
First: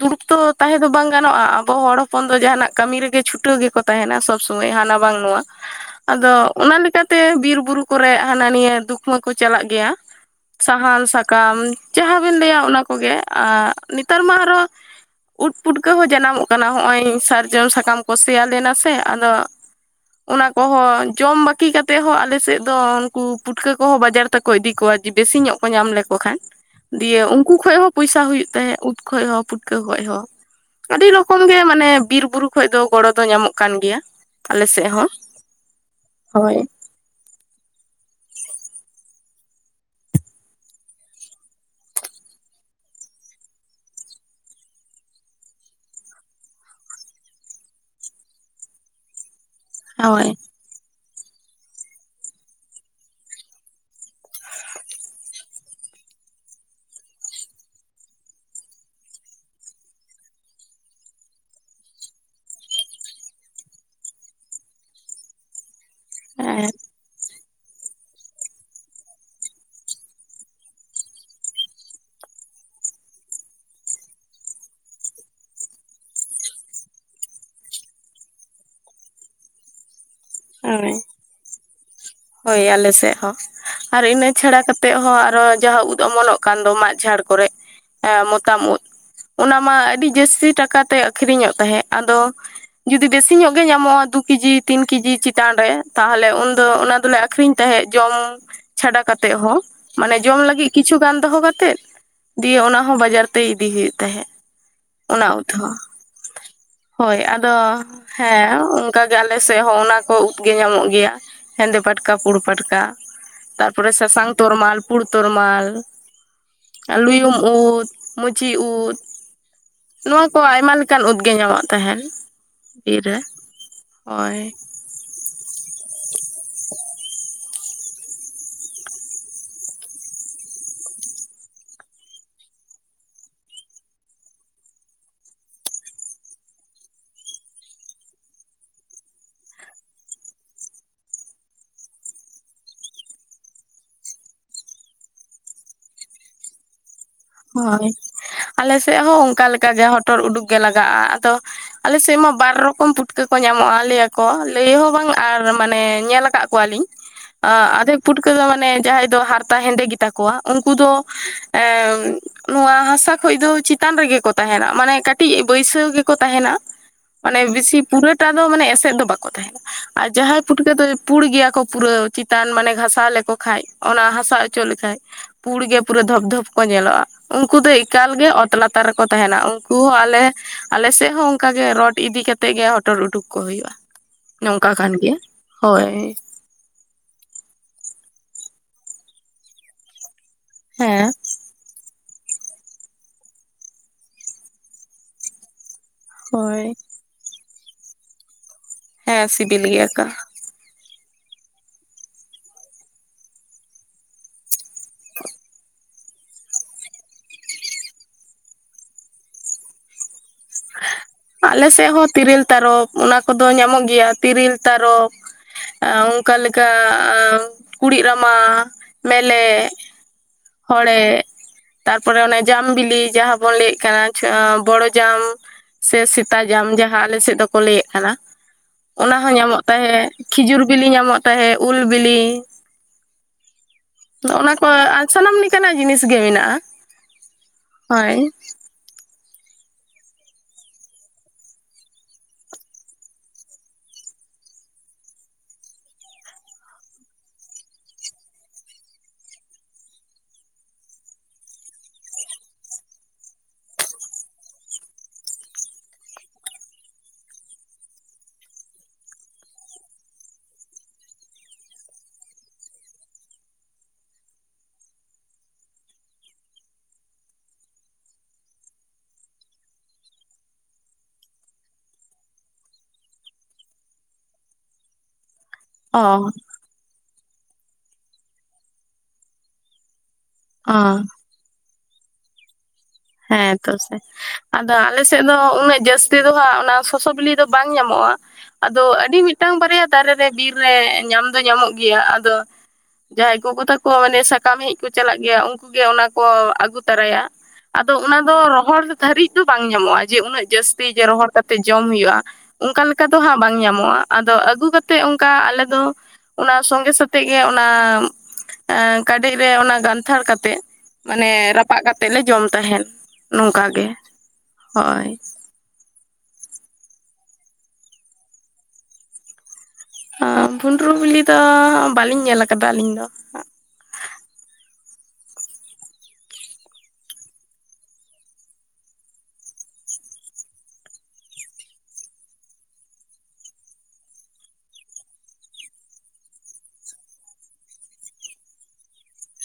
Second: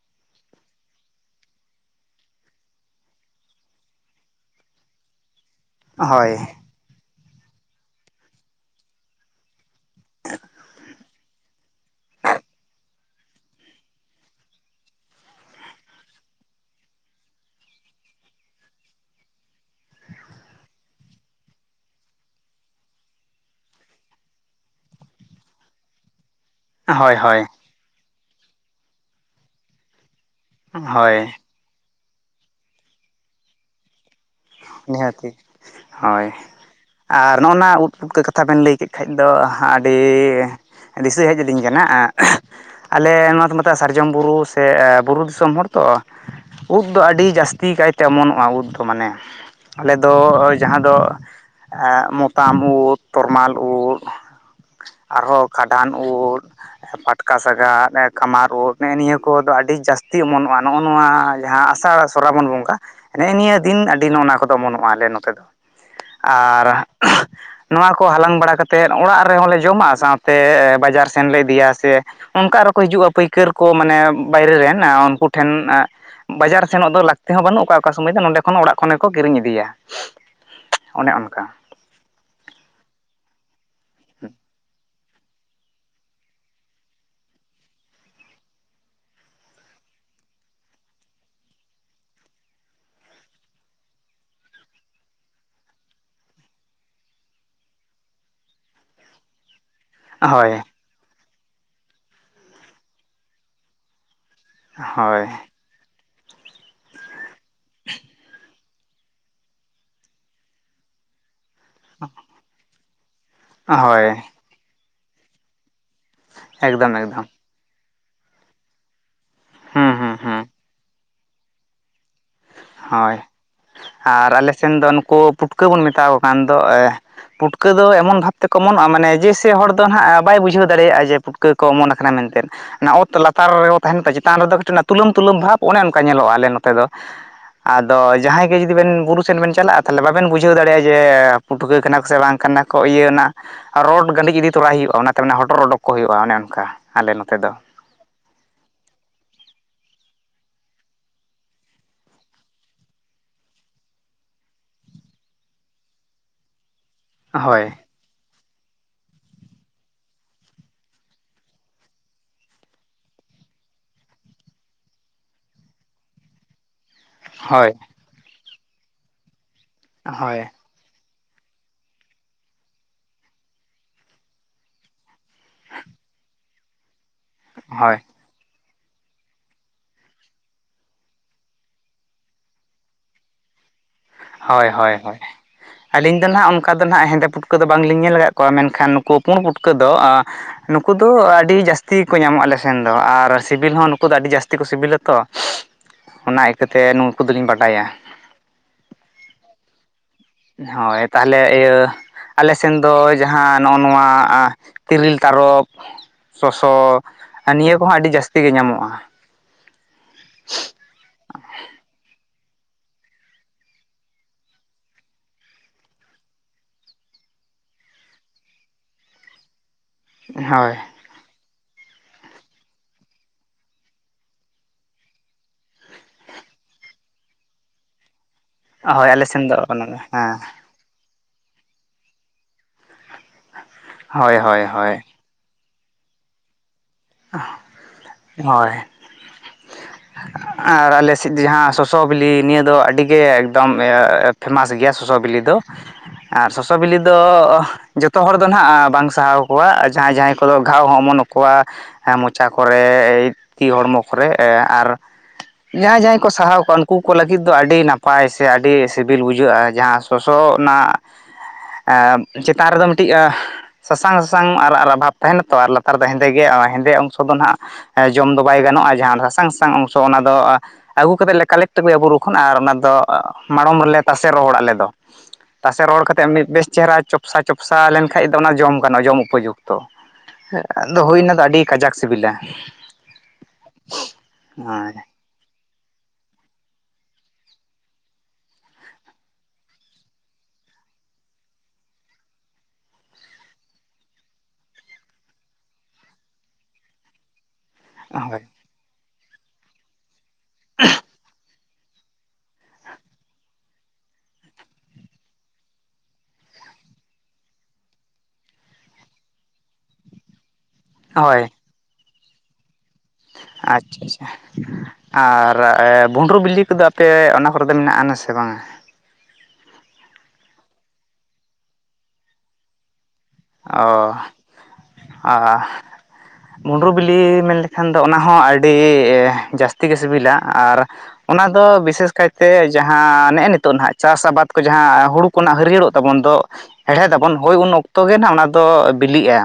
ᱫᱩᱲᱩᱯᱛᱚ ᱛᱟᱦᱮᱸ ᱫᱚ ᱵᱟᱝ ᱜᱟᱱᱚᱜᱼᱟ ᱟᱵᱚ ᱦᱚᱲ ᱦᱚᱚᱯᱚᱱ ᱫᱚ ᱡᱟᱦᱟᱱᱟᱜ ᱠᱟᱹᱢᱤ ᱨᱮᱜᱮ ᱪᱷᱩᱴᱟᱹᱣᱟ ᱜᱮᱠᱚ ᱛᱟᱦᱮᱱᱟ ᱥᱚ ᱥᱚᱢᱚᱭ ᱦᱟᱱᱟ ᱵᱟᱝ ᱱᱚᱣᱟ, ᱟᱫᱚ ᱦᱳᱭ ᱚᱱᱟ ᱞᱮᱠᱟᱛᱮ ᱵᱤᱨ ᱵᱩᱨᱩ ᱠᱚᱨᱮ ᱦᱟᱱᱟ ᱱᱤᱭᱟᱹ ᱫᱩᱠ ᱦᱚᱸᱠᱚ ᱪᱟᱞᱟᱜ ᱜᱮᱭᱟ, ᱥᱟᱦᱟᱱ ᱥᱟᱠᱟᱢ ᱡᱟᱦᱟᱸ ᱵᱤᱱ ᱞᱟᱹᱭᱟ ᱚᱱᱟ ᱠᱚᱜᱮ, ᱟᱨ ᱱᱮᱛᱟᱨ ᱢᱟ ᱟᱨᱚ ᱩᱫᱽ ᱯᱩᱴᱠᱟᱹ ᱦᱚᱸ ᱡᱟᱱᱟᱢᱚᱜ ᱠᱟᱱᱟ ᱦᱚᱸᱜᱼᱚᱭ ᱥᱟᱨᱡᱚᱢ ᱥᱟᱠᱟᱢ ᱠᱚ ᱥᱮᱭᱟ ᱞᱮᱱᱟ ᱥᱮ ᱟᱫᱚ ᱚᱱᱟ ᱠᱚᱦᱚᱸ ᱡᱚᱢ ᱵᱟᱹᱠᱤ ᱠᱟᱛᱮᱫ ᱦᱚᱸ ᱟᱞᱮ ᱥᱮᱫ ᱫᱚ ᱩᱱᱠᱩ ᱯᱩᱴᱠᱟᱹ ᱠᱚᱦᱚᱸ ᱵᱟᱡᱟᱨ ᱛᱮᱠᱚ ᱤᱫᱤ ᱠᱚᱣᱟ ᱡᱮ ᱵᱮᱥᱤ ᱧᱚᱜ ᱠᱚ ᱧᱟᱢ ᱞᱮᱠᱚ ᱠᱷᱟᱱ᱾ ᱦᱳᱭ ᱫᱤᱭᱮ ᱦᱳᱭ ᱩᱱᱠᱩ ᱠᱷᱚᱡ ᱦᱚᱸ ᱯᱚᱭᱥᱟ ᱦᱩᱭᱩᱜ ᱛᱟᱦᱮᱸᱫ ᱩᱫᱽ ᱠᱷᱚᱡ ᱦᱚᱸ ᱯᱩᱴᱠᱟᱹ ᱠᱷᱚᱡ ᱦᱚᱸ᱾ ᱟᱹᱰᱤ ᱦᱳᱭ ᱨᱚᱠᱚᱢ ᱜᱮ ᱢᱟᱱᱮ ᱵᱤᱨ ᱵᱩᱨᱩ ᱠᱷᱚᱡ ᱫᱚ ᱜᱚᱲᱚ ᱫᱚ ᱧᱟᱢᱚᱜ ᱠᱟᱱ ᱜᱮᱭᱟ᱾ ᱟᱞᱮ ᱥᱮᱫ ᱦᱚᱸ ᱱᱤᱦᱟᱹᱛᱤ, ᱦᱳᱭ᱾ ᱟᱨ ᱱᱚᱜᱼᱚ ᱱᱟ ᱩᱫᱽ ᱯᱩᱴᱠᱟᱹ ᱠᱟᱛᱷᱟ ᱵᱮᱱ ᱞᱟᱹᱭ ᱠᱮᱫ ᱠᱷᱟᱡ ᱫᱚ ᱟᱹᱰᱤ ᱫᱤᱥᱟᱹ ᱦᱮᱡ ᱟᱹᱞᱤᱧ ᱠᱟᱱᱟ ᱮᱸ ᱟᱞᱮ ᱱᱚᱣᱟ ᱛᱚ ᱢᱮᱛᱟᱜᱼᱟ ᱥᱟᱨᱡᱚᱢ ᱵᱩᱨᱩ ᱥᱮ ᱵᱩᱨᱩ ᱫᱤᱥᱚᱢ ᱦᱚᱲ ᱛᱚ ᱩᱫᱽ ᱫᱚ ᱟᱹᱰᱤ ᱡᱟᱹᱥᱛᱤ ᱠᱟᱭ ᱛᱮ ᱚᱢᱚᱱᱚᱜᱼᱟ ᱩᱫᱽ ᱫᱚ ᱢᱟᱱᱮ᱾ ᱟᱞᱮ ᱫᱚ ᱦᱳᱭ ᱡᱟᱦᱟᱸ ᱫᱚ ᱮᱸ ᱢᱚᱛᱟᱢ ᱩᱫᱽ ᱛᱚᱨᱢᱟᱞ ᱩᱫᱽ ᱟᱨᱦᱚᱸ ᱠᱷᱟᱰᱟᱱ ᱩᱫᱽ ᱮ ᱯᱟᱴᱠᱟ ᱥᱟᱜᱟᱫ ᱮ ᱠᱟᱢᱟᱨ ᱩᱫᱽ ᱱᱮᱜᱼᱮ ᱱᱤᱭᱟᱹ ᱠᱚᱫᱚ ᱟᱹᱰᱤ ᱡᱟᱹᱥᱛᱤ ᱚᱢᱚᱱᱚᱜᱼᱟ, ᱱᱚᱜᱼᱚ ᱱᱚᱣᱟ ᱡᱟᱦᱟᱸ ᱟᱥᱟᱲ ᱥᱚᱨᱟᱵᱚᱱ ᱵᱚᱸᱜᱟ, ᱱᱮᱜᱼᱮ ᱱᱤᱭᱟᱹ ᱫᱤᱱ ᱟᱹᱰᱤ ᱱᱚᱜ-ᱚ ᱱᱟ ᱠᱚᱫᱚ ᱚᱢᱚᱱᱚᱜᱼᱟ ᱟᱞᱮ ᱱᱚᱛᱮ ᱫᱚ᱾ ᱟᱨ [inaudible] ᱱᱚᱣᱟ ᱠᱚ ᱦᱟᱞᱟᱝ ᱵᱟᱲᱟ ᱠᱟᱛᱮᱫ ᱚᱲᱟᱜ ᱨᱮᱦᱚᱸ ᱞᱮ ᱡᱚᱢᱟ, ᱥᱟᱶᱛᱮ ᱵᱟᱡᱟᱨ ᱥᱮᱱ ᱞᱮ ᱤᱫᱤᱭᱟ ᱥᱮ ᱚᱱᱠᱟ ᱟᱨᱚ ᱠᱚ ᱦᱤᱡᱩᱜᱼᱟ ᱯᱟᱹᱭᱠᱟᱹᱨ ᱠᱚ ᱢᱟᱱᱮ ᱵᱟᱭᱨᱮ ᱨᱮᱱ ᱮᱸ ᱩᱱᱠᱩ ᱴᱷᱮᱱ ᱮᱸ ᱵᱟᱡᱟᱨ ᱥᱮᱱᱚᱜ ᱫᱚ ᱞᱟᱹᱠᱛᱤ ᱦᱚᱸ ᱵᱟᱹᱱᱩᱜ ᱚᱠᱟ ᱚᱠᱟ ᱥᱚᱢᱚᱭ ᱫᱚ ᱱᱚᱸᱰᱮ ᱠᱷᱚᱱ ᱚᱲᱟᱜ ᱠᱷᱚᱱ ᱜᱮ ᱠᱚ ᱠᱤᱨᱤᱧ ᱤᱫᱤᱭᱟ, ᱦᱳᱭ ᱚᱱᱮ ᱚᱱᱠᱟ᱾ ᱦᱳᱭ ᱟᱞᱮ ᱥᱮᱫ ᱦᱚᱸ, ᱟᱨ ᱤᱱᱟᱹ ᱪᱷᱟᱲᱟ ᱠᱟᱛ ᱛᱮᱫ ᱦᱚᱸ ᱟᱨᱚ ᱡᱟᱦᱟᱸ ᱩᱫᱽ ᱚᱢᱚᱱᱚᱜ ᱠᱟᱱ ᱫᱚ ᱢᱟᱫ ᱡᱷᱟᱲ ᱠᱚᱨᱮᱜ ᱮᱸ ᱢᱚᱛᱟᱢ ᱩᱫᱽ᱾ ᱚᱱᱟ ᱢᱟ ᱟᱹᱰᱤ ᱡᱟᱹᱥᱛᱤ ᱴᱟᱠᱟ ᱛᱮ ᱟᱠᱷᱨᱤᱧᱚᱜ ᱛᱟᱦᱮᱸᱫ ᱟᱫᱚ ᱡᱩᱫᱤ ᱵᱮᱥᱤ ᱧᱚᱜ ᱜᱮ ᱧᱟᱢᱚᱜᱼᱟ ᱫᱩ ᱠᱮᱡᱤ ᱛᱤᱱ ᱠᱮᱡᱤ ᱪᱮᱛᱟᱱ ᱨᱮ ᱛᱟᱦᱚᱞᱮ ᱩᱱ ᱫᱚ ᱚᱱᱟ ᱫᱚᱞᱮ ᱟᱠᱷᱨᱤᱧ ᱛᱟᱦᱮᱸᱫ ᱡᱚᱢ ᱪᱷᱟᱰᱟ ᱠᱟᱛᱮᱫ ᱦᱚᱸ, ᱢᱟᱱᱮ ᱡᱚᱢ ᱦᱳᱭ ᱞᱟᱹᱜᱤᱫ ᱠᱤᱪᱷᱩ ᱜᱟᱱ ᱫᱚᱦᱚ ᱠᱟᱛᱮᱜ, ᱫᱤᱭᱮ ᱚᱱᱟ ᱦᱚᱸ ᱵᱟᱡᱟᱨ ᱛᱮ ᱤᱫᱤ ᱦᱩᱭᱩᱜ ᱛᱟᱦᱮᱸᱫ᱾ ᱦᱳᱭ ᱚᱱᱟ ᱩᱫᱽ ᱦᱚᱸ᱾ ᱦᱳᱭ ᱟᱫᱚ ᱦᱮᱸ, ᱚᱱᱠᱟᱟ ᱜᱮ ᱟᱞᱮ ᱥᱮᱫ ᱦᱚᱸ ᱚᱱᱟ ᱠᱚ ᱩᱫᱽ ᱜᱮ ᱧᱟᱢᱚᱜ ᱜᱮᱭᱟ᱾ ᱦᱮᱸᱫᱮ ᱯᱟᱴᱠᱟ ᱯᱩᱬ ᱯᱟᱴᱠᱟ, ᱛᱟᱨᱯᱚᱨᱮ ᱦᱳᱭ ᱥᱟᱥᱟᱝ ᱛᱚᱨᱢᱟᱞ ᱯᱩᱬ ᱛᱚᱨᱢᱟᱞ᱾ ᱮᱠᱫᱚᱢ ᱟᱨ ᱮᱠᱫᱚᱢ ᱞᱩᱭᱩᱢ ᱩᱫᱽ, ᱢᱩᱪᱤ ᱩᱫ, ᱦᱩᱸ ᱦᱩᱸ ᱱᱚᱣᱟ ᱠᱚ ᱦᱩᱸ ᱟᱭᱢᱟ ᱞᱮᱠᱟᱱ ᱩᱫᱽ ᱜᱮ ᱧᱟᱢᱚᱜ ᱛᱟᱦᱮᱱ᱾ ᱦᱳᱭ ᱟᱨ ᱟᱞᱮ ᱥᱮᱱ ᱫᱚ ᱱᱩᱠᱩ ᱯᱩᱴᱠᱟᱹ ᱵᱚᱱ ᱢᱮᱛᱟᱣᱟ ᱠᱚ ᱠᱟᱱ ᱫᱚ ᱮ ᱯᱩᱴ ᱠᱟᱹ ᱫᱚ ᱮᱢᱚᱱ ᱵᱷᱟᱵᱽᱛᱮᱠᱚ ᱚᱢᱚᱱᱚᱜᱼᱟ ᱢᱟᱱᱮ ᱡᱮᱥᱮ ᱦᱚᱲ ᱫᱚ ᱱᱟᱦᱟᱜ ᱵᱟᱭ ᱵᱩᱡᱷᱟᱹᱣ ᱫᱟᱲᱮᱭᱟᱜᱼᱟ ᱡᱮ ᱯᱩᱴᱠᱟᱹ ᱠᱚ ᱚᱢᱚᱱ ᱟᱠᱟᱱᱟ ᱢᱮᱱᱛᱮᱫ᱾ ᱚᱱᱟ ᱚᱛ ᱞᱟᱛᱟᱨ ᱨᱮᱠᱚ ᱛᱟᱦᱮᱱᱟᱛᱚ ᱪᱮᱛᱟᱱ ᱨᱮᱫᱚ ᱠᱟᱹᱴᱤᱡ ᱚᱱᱟ ᱛᱩᱞᱟᱹᱢ ᱛᱩᱞᱟᱹᱢ ᱵᱷᱟᱵᱽ ᱚᱱᱮ ᱚᱱᱠᱟ ᱧᱮᱞᱚᱜᱼᱟ ᱟᱞᱮ ᱱᱚᱛᱮ ᱫᱚ᱾ ᱟᱫᱚ ᱡᱟᱦᱟᱸᱭ ᱜᱮ ᱡᱩᱫᱤ ᱵᱮᱱ ᱵᱩᱨᱩ ᱥᱮᱱ ᱵᱮᱱ ᱪᱟᱞᱟᱜᱼᱟ ᱛᱟᱞᱦᱮ ᱵᱟᱵᱮᱱ ᱵᱩᱡᱷᱟᱹᱣ ᱫᱟᱲᱮᱭᱟᱜᱼᱟ ᱡᱮ ᱯᱩᱴᱩᱠᱟᱹ ᱠᱟᱱᱟ ᱠᱚ ᱥᱮ ᱵᱟᱝ ᱠᱟᱱᱟ ᱠᱚ ᱤᱭᱟᱹ ᱱᱟ ᱨᱚᱰ ᱜᱟᱹᱰᱤᱡ ᱤᱫᱤ ᱛᱚᱨᱟᱭ ᱦᱩᱭᱩᱜᱼᱟ ᱚᱱᱟᱛᱮ ᱢᱟᱱᱮ ᱦᱚᱴᱚᱨ ᱚᱰᱚᱠ ᱠᱚ ᱦᱩᱭᱩᱜᱼᱟ ᱚᱱᱮ ᱚᱱᱠᱟ ᱟᱞᱮ ᱱᱚᱛᱮ ᱫᱚ ᱦᱳᱭ ᱟᱞᱮ ᱥᱮᱫ ᱦᱚᱸ ᱚᱱᱠᱟ ᱞᱮᱠᱟ ᱜᱮ ᱦᱚᱴᱚᱨ ᱩᱰᱩᱠ ᱜᱮ ᱞᱟᱜᱟᱜᱼᱟ ᱟᱫᱚᱼᱼ ᱟᱞᱮ ᱥᱮᱫ ᱢᱟ ᱵᱟᱨ ᱨᱚᱠᱚᱢ ᱯᱩᱴᱠᱟᱹ ᱠᱚ ᱧᱟᱢᱚᱜᱼᱟ ᱞᱟᱹᱭᱟ ᱠᱚ ᱞᱟᱹᱭ ᱦᱚᱸ ᱵᱟᱝ ᱟᱨ ᱢᱟᱱᱮ ᱧᱮᱞ ᱟᱠᱟᱫ ᱠᱚᱣᱟ ᱞᱤᱧ ᱟ ᱦᱳᱭ ᱟᱫᱮᱼᱼ ᱯᱩᱴᱠᱟᱹ ᱫᱚ ᱢᱟᱱᱮ ᱡᱟᱦᱟᱸᱭ ᱫᱚ ᱦᱟᱨᱛᱟ ᱦᱮᱸᱫᱮᱸ ᱜᱮᱛᱟ ᱠᱚᱣᱟ ᱩᱱᱠᱩ ᱫᱚ ᱮᱸᱻ ᱱᱚᱣᱟ ᱦᱟᱥᱟ ᱠᱷᱚᱡ ᱫᱚ ᱪᱮᱛᱟᱱ ᱨᱮᱜᱮ ᱠᱚ ᱛᱟᱦᱮᱱᱟ ᱢᱟᱱᱮ ᱠᱟᱹᱴᱤᱡ ᱵᱟᱹᱭᱥᱟᱹᱣ ᱜᱮ ᱠᱚ ᱛᱟᱦᱮᱱᱟ ᱢᱟᱱᱮ ᱦᱳᱭ ᱵᱮᱥᱤ ᱯᱩᱨᱟᱹᱴᱟ ᱫᱚ ᱢᱟᱱᱮ ᱮᱥᱮᱫ ᱫᱚ ᱵᱟᱠᱚ ᱛᱟᱦᱮᱱᱟ ᱟᱨ ᱦᱳᱭ ᱡᱟᱦᱟᱸᱭ ᱯᱷᱩᱴᱠᱟᱹ ᱫᱚᱼᱼ ᱯᱩᱲ ᱜᱮᱭᱟ ᱠᱚ ᱯᱩᱨᱟᱹᱣ ᱪᱮᱛᱟᱱ ᱢᱟᱱᱮ ᱜᱷᱟᱥᱟᱣ ᱞᱮᱠᱚ ᱠᱷᱟᱡ ᱚᱱᱟ ᱦᱟᱥᱟ ᱚᱪᱚᱜ ᱞᱮᱠᱷᱟᱡ ᱯᱩᱲ ᱜᱮ ᱯᱩᱨᱟᱹ ᱫᱷᱚᱯᱫᱷᱚᱯ ᱠᱚ ᱧᱮᱞᱚᱜᱼᱟ ᱩᱱᱠᱩ ᱫᱚ ᱦᱳᱭ ᱮᱠᱟᱞ ᱜᱮ ᱚᱛ‌ ᱞᱟᱛᱼᱼ [unintelligible] ᱨᱮᱠᱚ ᱛᱟᱦᱮᱱᱟ ᱩᱱᱠᱩ ᱦᱚᱸ ᱟᱞᱮᱼᱼ ᱟᱞᱮ ᱥᱮᱫ ᱦᱚᱸ ᱚᱱᱠᱟ ᱜᱮ ᱨᱚᱰ ᱤᱫᱤ ᱠᱟᱛᱮᱜ ᱜᱮ ᱦᱚᱴᱚᱨ ᱩᱰᱩᱠ ᱠᱚ ᱦᱩᱭᱩᱜᱼᱟ ᱦᱳᱭ ᱱᱚᱝᱠᱟ ᱠᱟᱱ ᱦᱳᱭ ᱜᱮᱭᱟ ᱦᱳᱭ ᱦᱳᱭ ᱟᱹᱞᱤᱧ ᱫᱚ ᱱᱟᱦᱟᱜ ᱚᱱᱠᱟ ᱚᱱᱠᱟ ᱫᱚ ᱱᱟᱦᱟᱜ ᱦᱮᱸᱫᱮ ᱯᱷᱩᱴᱠᱟᱹ ᱫᱚ ᱵᱟᱝ ᱞᱤᱧ ᱧᱮᱞ ᱟᱠᱟᱫ ᱠᱚᱣᱟ ᱢᱮᱱ ᱠᱷᱟᱱ ᱱᱩᱠᱩ ᱯᱩᱬ ᱯᱩᱴᱠᱟᱹ ᱫᱚ ᱱᱩᱠᱩ ᱫᱚ ᱦᱮᱸ ᱟᱹᱰᱤ ᱡᱟᱥᱼᱼ ᱡᱟᱹᱥᱛᱤ ᱠᱚ ᱧᱟᱢᱚᱜᱼᱟ ᱟᱞᱮ ᱥᱮᱱ ᱫᱚ ᱟᱨ ᱥᱤᱵᱤᱞ ᱦᱚᱸ ᱱᱩᱠᱩ ᱫᱚ ᱟᱹᱰᱤ ᱡᱟᱹᱥᱛᱤ ᱠᱚ ᱥᱤᱵᱤᱞᱟᱛᱚ ᱚᱱᱟ ᱤᱠᱷᱟᱹ ᱦᱳᱭ ᱛᱮ ᱱᱩᱝᱠᱩ ᱫᱚᱞᱤᱧ ᱵᱟᱰᱟᱭᱟ ᱦᱮᱸ ᱥᱤᱵᱤᱞ ᱜᱮᱭᱟᱠᱟ ᱦᱳᱭ ᱛᱟᱦᱞᱮ ᱤᱭᱟᱹ ᱟᱞᱮ ᱥᱮᱱ ᱫᱚ ᱡᱟᱦᱟᱸ ᱱᱚᱜᱼᱚ ᱱᱚᱣᱟ ᱛᱤᱨᱤᱞ ᱛᱟᱨᱚᱯ ᱥᱚᱥᱚ ᱱᱤᱭᱟᱹ ᱠᱚ ᱦᱚᱸ ᱟᱹᱰᱤ ᱡᱟᱹᱥᱛᱤ ᱜᱮ ᱧᱟᱢᱚᱜᱼᱟ ᱟᱞᱮ ᱥᱮᱫ ᱦᱚᱸ ᱛᱤᱨᱤᱞ ᱛᱟᱨᱚᱯ ᱚᱱᱟ ᱠᱚ ᱫᱚ ᱧᱟᱢᱚᱜ ᱜᱮᱭᱟ ᱛᱤᱨᱤᱞ ᱛᱟᱨᱚᱯ ᱚᱱᱠᱟ ᱞᱮᱠᱟ ᱠᱩᱲᱤᱫ ᱨᱟᱢᱟ ᱢᱮᱞᱮ ᱦᱳᱭ ᱦᱚᱲᱮᱜ ᱛᱟᱨᱯᱚᱨᱮ ᱚᱱᱮ ᱡᱟᱢ ᱵᱤᱞᱤ ᱡᱟᱦᱟᱸ ᱵᱚᱱ ᱞᱟᱹᱭ ᱮᱫ ᱠᱟᱱᱟ ᱵᱚᱲᱚᱡᱟᱢ ᱥᱮ ᱥᱮᱛᱟ ᱡᱟᱢ ᱡᱟᱦᱟᱸ ᱟᱞᱮ ᱥᱮᱫ ᱫᱚᱠᱚ ᱞᱟᱹᱭᱮᱫ ᱠᱟᱱᱟ ᱦᱳᱭ ᱚᱱᱟ ᱟᱞᱮ ᱦᱚᱸ ᱥᱮᱱ ᱫᱚ ᱧᱟᱢᱚᱜ ᱚᱱᱟ ᱫᱚ ᱛᱟᱦᱮᱸ ᱦᱮᱸ ᱠᱷᱤᱡᱩᱨ ᱵᱤᱞᱤ ᱧᱟᱢᱚᱜ ᱛᱟᱦᱮᱸ ᱩᱞ ᱵᱤᱞᱤ ᱦᱳᱭ ᱱᱚᱜ ᱱᱚᱣᱟ ᱦᱳᱭ ᱠᱚ ᱦᱳᱭ ᱟᱨ ᱥᱟᱱᱟᱢ ᱞᱮᱠᱟᱱᱟᱜ ᱡᱤᱱᱤᱥ ᱜᱮ ᱢᱮᱱᱟᱜᱼᱟ ᱦᱳᱭ ᱦᱳᱭ [inaudible] ᱟᱨ ᱟᱞᱮ ᱥᱮᱫ ᱡᱟᱦᱟᱸ ᱥᱚᱥᱚ ᱵᱤᱞᱤ ᱱᱤᱭᱟᱹ ᱫᱚ ᱟᱹᱰᱤ ᱜᱮ ᱮᱠᱫᱚᱢ ᱯᱷᱮᱢᱟᱥ ᱜᱮᱭᱟ ᱥᱚᱥᱚ ᱵᱤᱞᱤ ᱫᱚ ᱟᱨ ᱥᱚᱥᱚ ᱵᱤᱞᱤ ᱫᱚ ᱡᱚᱛᱚ ᱦᱚᱲ ᱫᱚ ᱱᱟᱦᱟᱜ ᱵᱟᱝ ᱥᱟᱦᱟᱣ ᱠᱚᱣᱟ ᱡᱟᱦᱟᱸᱭ ᱡᱟᱦᱟᱸᱭ ᱠᱚᱫᱚ ᱜᱷᱟᱣ ᱦᱚᱸ ᱚᱢᱚᱱᱼᱼ ᱠᱚᱣᱟ ᱢᱚᱪᱟ ᱠᱚᱨᱮ ᱮᱭ ᱛᱤ ᱦᱚᱲᱢᱚ ᱠᱚᱨᱮᱼᱮ ᱟᱨ ᱡᱟᱦᱟᱸᱭ ᱡᱟᱦᱟᱸᱭ ᱠᱚ ᱥᱟᱦᱟᱣ ᱠᱚᱣᱟ ᱩᱱᱠᱩ ᱠᱚ ᱞᱟᱹᱜᱤᱫ ᱫᱚ ᱟᱹᱰᱤ ᱱᱟᱯᱟᱭ ᱥᱮ ᱟᱹᱰᱤ ᱥᱤᱵᱤᱞ ᱵᱩᱡᱷᱟᱹᱜᱼᱟ ᱡᱟᱦᱟᱸ ᱥᱚᱥᱚ ᱚᱱᱟ ᱮᱸ ᱪᱮᱛᱟᱱ ᱨᱮ ᱫᱚ ᱢᱤᱫᱴᱤᱡ ᱥᱟᱥᱟᱝ ᱥᱟᱥᱟᱝ ᱟᱨᱟᱜ ᱟᱨᱟᱜ ᱵᱷᱟᱵᱽ ᱛᱟᱦᱮᱱᱟᱛᱚ ᱟᱨ ᱞᱟᱛᱟᱨ ᱫᱚ ᱦᱮᱸᱫᱮ ᱜᱮ ᱦᱮᱸᱫᱮ ᱚᱝᱥᱚ ᱫᱚ ᱱᱟᱦᱟᱜ ᱡᱚᱢ ᱫᱚ ᱵᱟᱭ ᱜᱟᱱᱚᱜᱼᱟ ᱡᱟᱦᱟᱸ ᱥᱟᱥᱟᱝ ᱥᱟᱥᱟᱝ ᱚᱝᱥᱚ ᱚᱱᱟ ᱫᱚᱼᱼ ᱟᱹᱜᱩ ᱠᱟᱛᱮᱫ ᱞᱮ ᱠᱟᱞᱮᱠᱴ ᱟᱹᱜᱩᱭᱟ ᱵᱩᱨᱩ ᱠᱷᱚᱱ ᱟᱨ ᱚᱱᱟ ᱫᱚ ᱢᱟᱲᱚᱢ ᱨᱮᱞᱮ ᱛᱟᱥᱮ ᱨᱚᱦᱚᱲ ᱟᱞᱮ ᱫᱚ ᱛᱟᱥᱮ ᱨᱚᱦᱚᱲ ᱚ ᱠᱟᱛᱮᱜ ᱢᱤᱫ ᱵᱮᱥ ᱪᱮᱦᱨᱟ ᱪᱚᱯᱥᱟ ᱪᱚᱯᱥᱟ ᱞᱮᱱ ᱠᱷᱟᱡ ᱫᱚ ᱚᱱᱟ ᱡᱚᱢ ᱜᱟᱱᱚᱜᱼᱟ ᱡᱚᱢ ᱩᱯᱚᱡᱩᱠ ᱛᱚ ᱚ ᱟᱫᱚ ᱦᱩᱭᱱᱟ ᱫᱚ ᱟᱹᱰᱤ ᱠᱟᱡᱟᱠ ᱥᱤᱵᱤᱞᱟ ᱦᱮᱸ ᱛᱚ ᱥᱮ ᱟᱫᱚ ᱦᱳᱭ ᱟᱞᱮ ᱥᱮᱼᱼ ᱥᱮᱫ ᱫᱚ ᱩᱱᱟᱹᱜ ᱡᱟᱹᱥᱛᱤ ᱫᱚᱦᱟᱸᱜ ᱚᱱᱟ ᱥᱚᱥᱚ ᱵᱤᱞᱤ ᱫᱚ ᱵᱟᱝ ᱧᱟᱢᱚᱜᱼᱟ ᱟᱫᱚ ᱟᱹᱰᱤ ᱢᱤᱫᱴᱟᱝ ᱵᱟᱨᱭᱟ ᱫᱟᱨᱮ ᱨᱮ ᱵᱤᱨ ᱨᱮ ᱧᱟᱢ ᱫᱚ ᱧᱟᱢᱚᱜ ᱜᱮᱭᱟ ᱟᱫᱚᱼᱼ ᱡᱟᱦᱟᱸᱭ ᱜᱚᱜᱚ ᱛᱟᱠᱚ ᱢᱟᱱᱮ ᱥᱟᱠᱟᱢ ᱦᱮᱡ ᱠᱚ ᱪᱟᱞᱟᱜ ᱜᱮᱭᱟ ᱩᱱᱠᱩ ᱜᱮ ᱚᱱᱟ ᱠᱚ ᱟᱹᱜᱩ ᱛᱟᱨᱟᱭᱟ ᱟᱫᱚ ᱚᱱᱟ ᱫᱚ ᱦᱳᱭ ᱨᱚᱦᱚᱲ ᱫᱷᱟᱹᱨᱤᱡ ᱫᱚ ᱵᱟᱝ ᱧᱟᱢᱚᱜᱼᱟ ᱡᱮ ᱩᱱᱟᱹᱜ ᱡᱟᱹᱥᱛᱤ ᱡᱮ ᱨᱚᱦᱚᱲ ᱠᱟᱛᱮ ᱛᱮ ᱡᱚᱢ ᱦᱩᱭᱩᱜᱼᱟ ᱚᱱᱠᱟ ᱞᱮᱠᱟ ᱫᱚ ᱦᱟᱸᱜ ᱵᱟᱝ ᱧᱟᱢᱚᱜᱼᱟ ᱟᱫᱚ ᱟᱹᱜᱩ ᱠᱟᱛᱮᱜ ᱚᱱᱠᱟ ᱟᱞᱮ ᱫᱚᱼᱼ ᱚᱱᱟ ᱥᱚᱸᱜᱮ ᱥᱟᱛᱮᱜ ᱜᱮ ᱚᱱᱟ ᱠᱟᱰᱮᱡ ᱨᱮ ᱚᱱᱟ ᱜᱟᱱᱛᱷᱟᱲ ᱠᱟᱛᱮᱜ ᱢᱟᱱᱮ ᱨᱟᱯᱟᱜ ᱠᱟᱛᱮᱜ ᱞᱮ ᱡᱚᱢ ᱛᱟᱦᱮᱱ ᱱᱚᱝᱠᱟ ᱜᱮ ᱟᱪᱷᱟ-ᱟᱪᱷᱟ ᱦᱳᱭ ᱟᱨ ᱵᱷᱩᱸᱰᱨᱩ ᱵᱤᱞᱤ ᱠᱚᱫᱚ ᱟᱯᱮ ᱚᱱᱟ ᱠᱚᱨᱮᱫ ᱫᱚ ᱢᱮᱱᱟᱜ ᱟᱱᱟ ᱥᱮ ᱵᱟᱝ-ᱟ? ᱵᱷᱩᱸᱰᱨᱩ ᱵᱤᱞᱤ ᱫᱚ ᱵᱟᱞᱤᱧ ᱧᱮᱞ ᱟᱠᱟᱫᱟ ᱟᱹᱞᱤᱧ ᱫᱚ ᱦᱟᱸᱜ ᱚ, ᱟᱦ ᱵᱷᱩᱸᱰᱨᱩ ᱵᱤᱞᱤ ᱢᱮᱱ ᱞᱮᱠᱷᱟᱱ ᱫᱚ ᱚᱱᱟ ᱦᱚᱸ ᱟᱹᱰᱤ ᱡᱟᱹᱥᱛᱤ ᱜᱮ ᱥᱤᱵᱤᱞᱟ ᱟᱨ ᱚᱱᱟ ᱫᱚ ᱵᱤᱥᱮᱥ ᱠᱟᱭᱛᱮ ᱡᱟᱦᱟᱸ ᱱᱮᱜᱼᱮ ᱱᱤᱛᱚᱜ ᱱᱟᱦᱟᱜ ᱪᱟᱥ ᱟᱵᱟᱫᱽ ᱠᱚ ᱡᱟᱦᱟᱸ ᱦᱳᱲᱳ ᱠᱚ ᱱᱟᱜ ᱦᱟᱹᱨᱭᱟᱹᱲᱚᱜ ᱛᱟᱵᱚᱱ ᱫᱚ ᱦᱮᱲᱦᱮᱫᱟᱵᱚᱱ ᱦᱳᱭ ᱩᱱ ᱚᱠ ᱛᱚ ᱜᱮ ᱱᱟᱦᱟᱜ ᱚᱱᱟ ᱫᱚ ᱵᱤᱞᱤᱜᱼᱟ᱾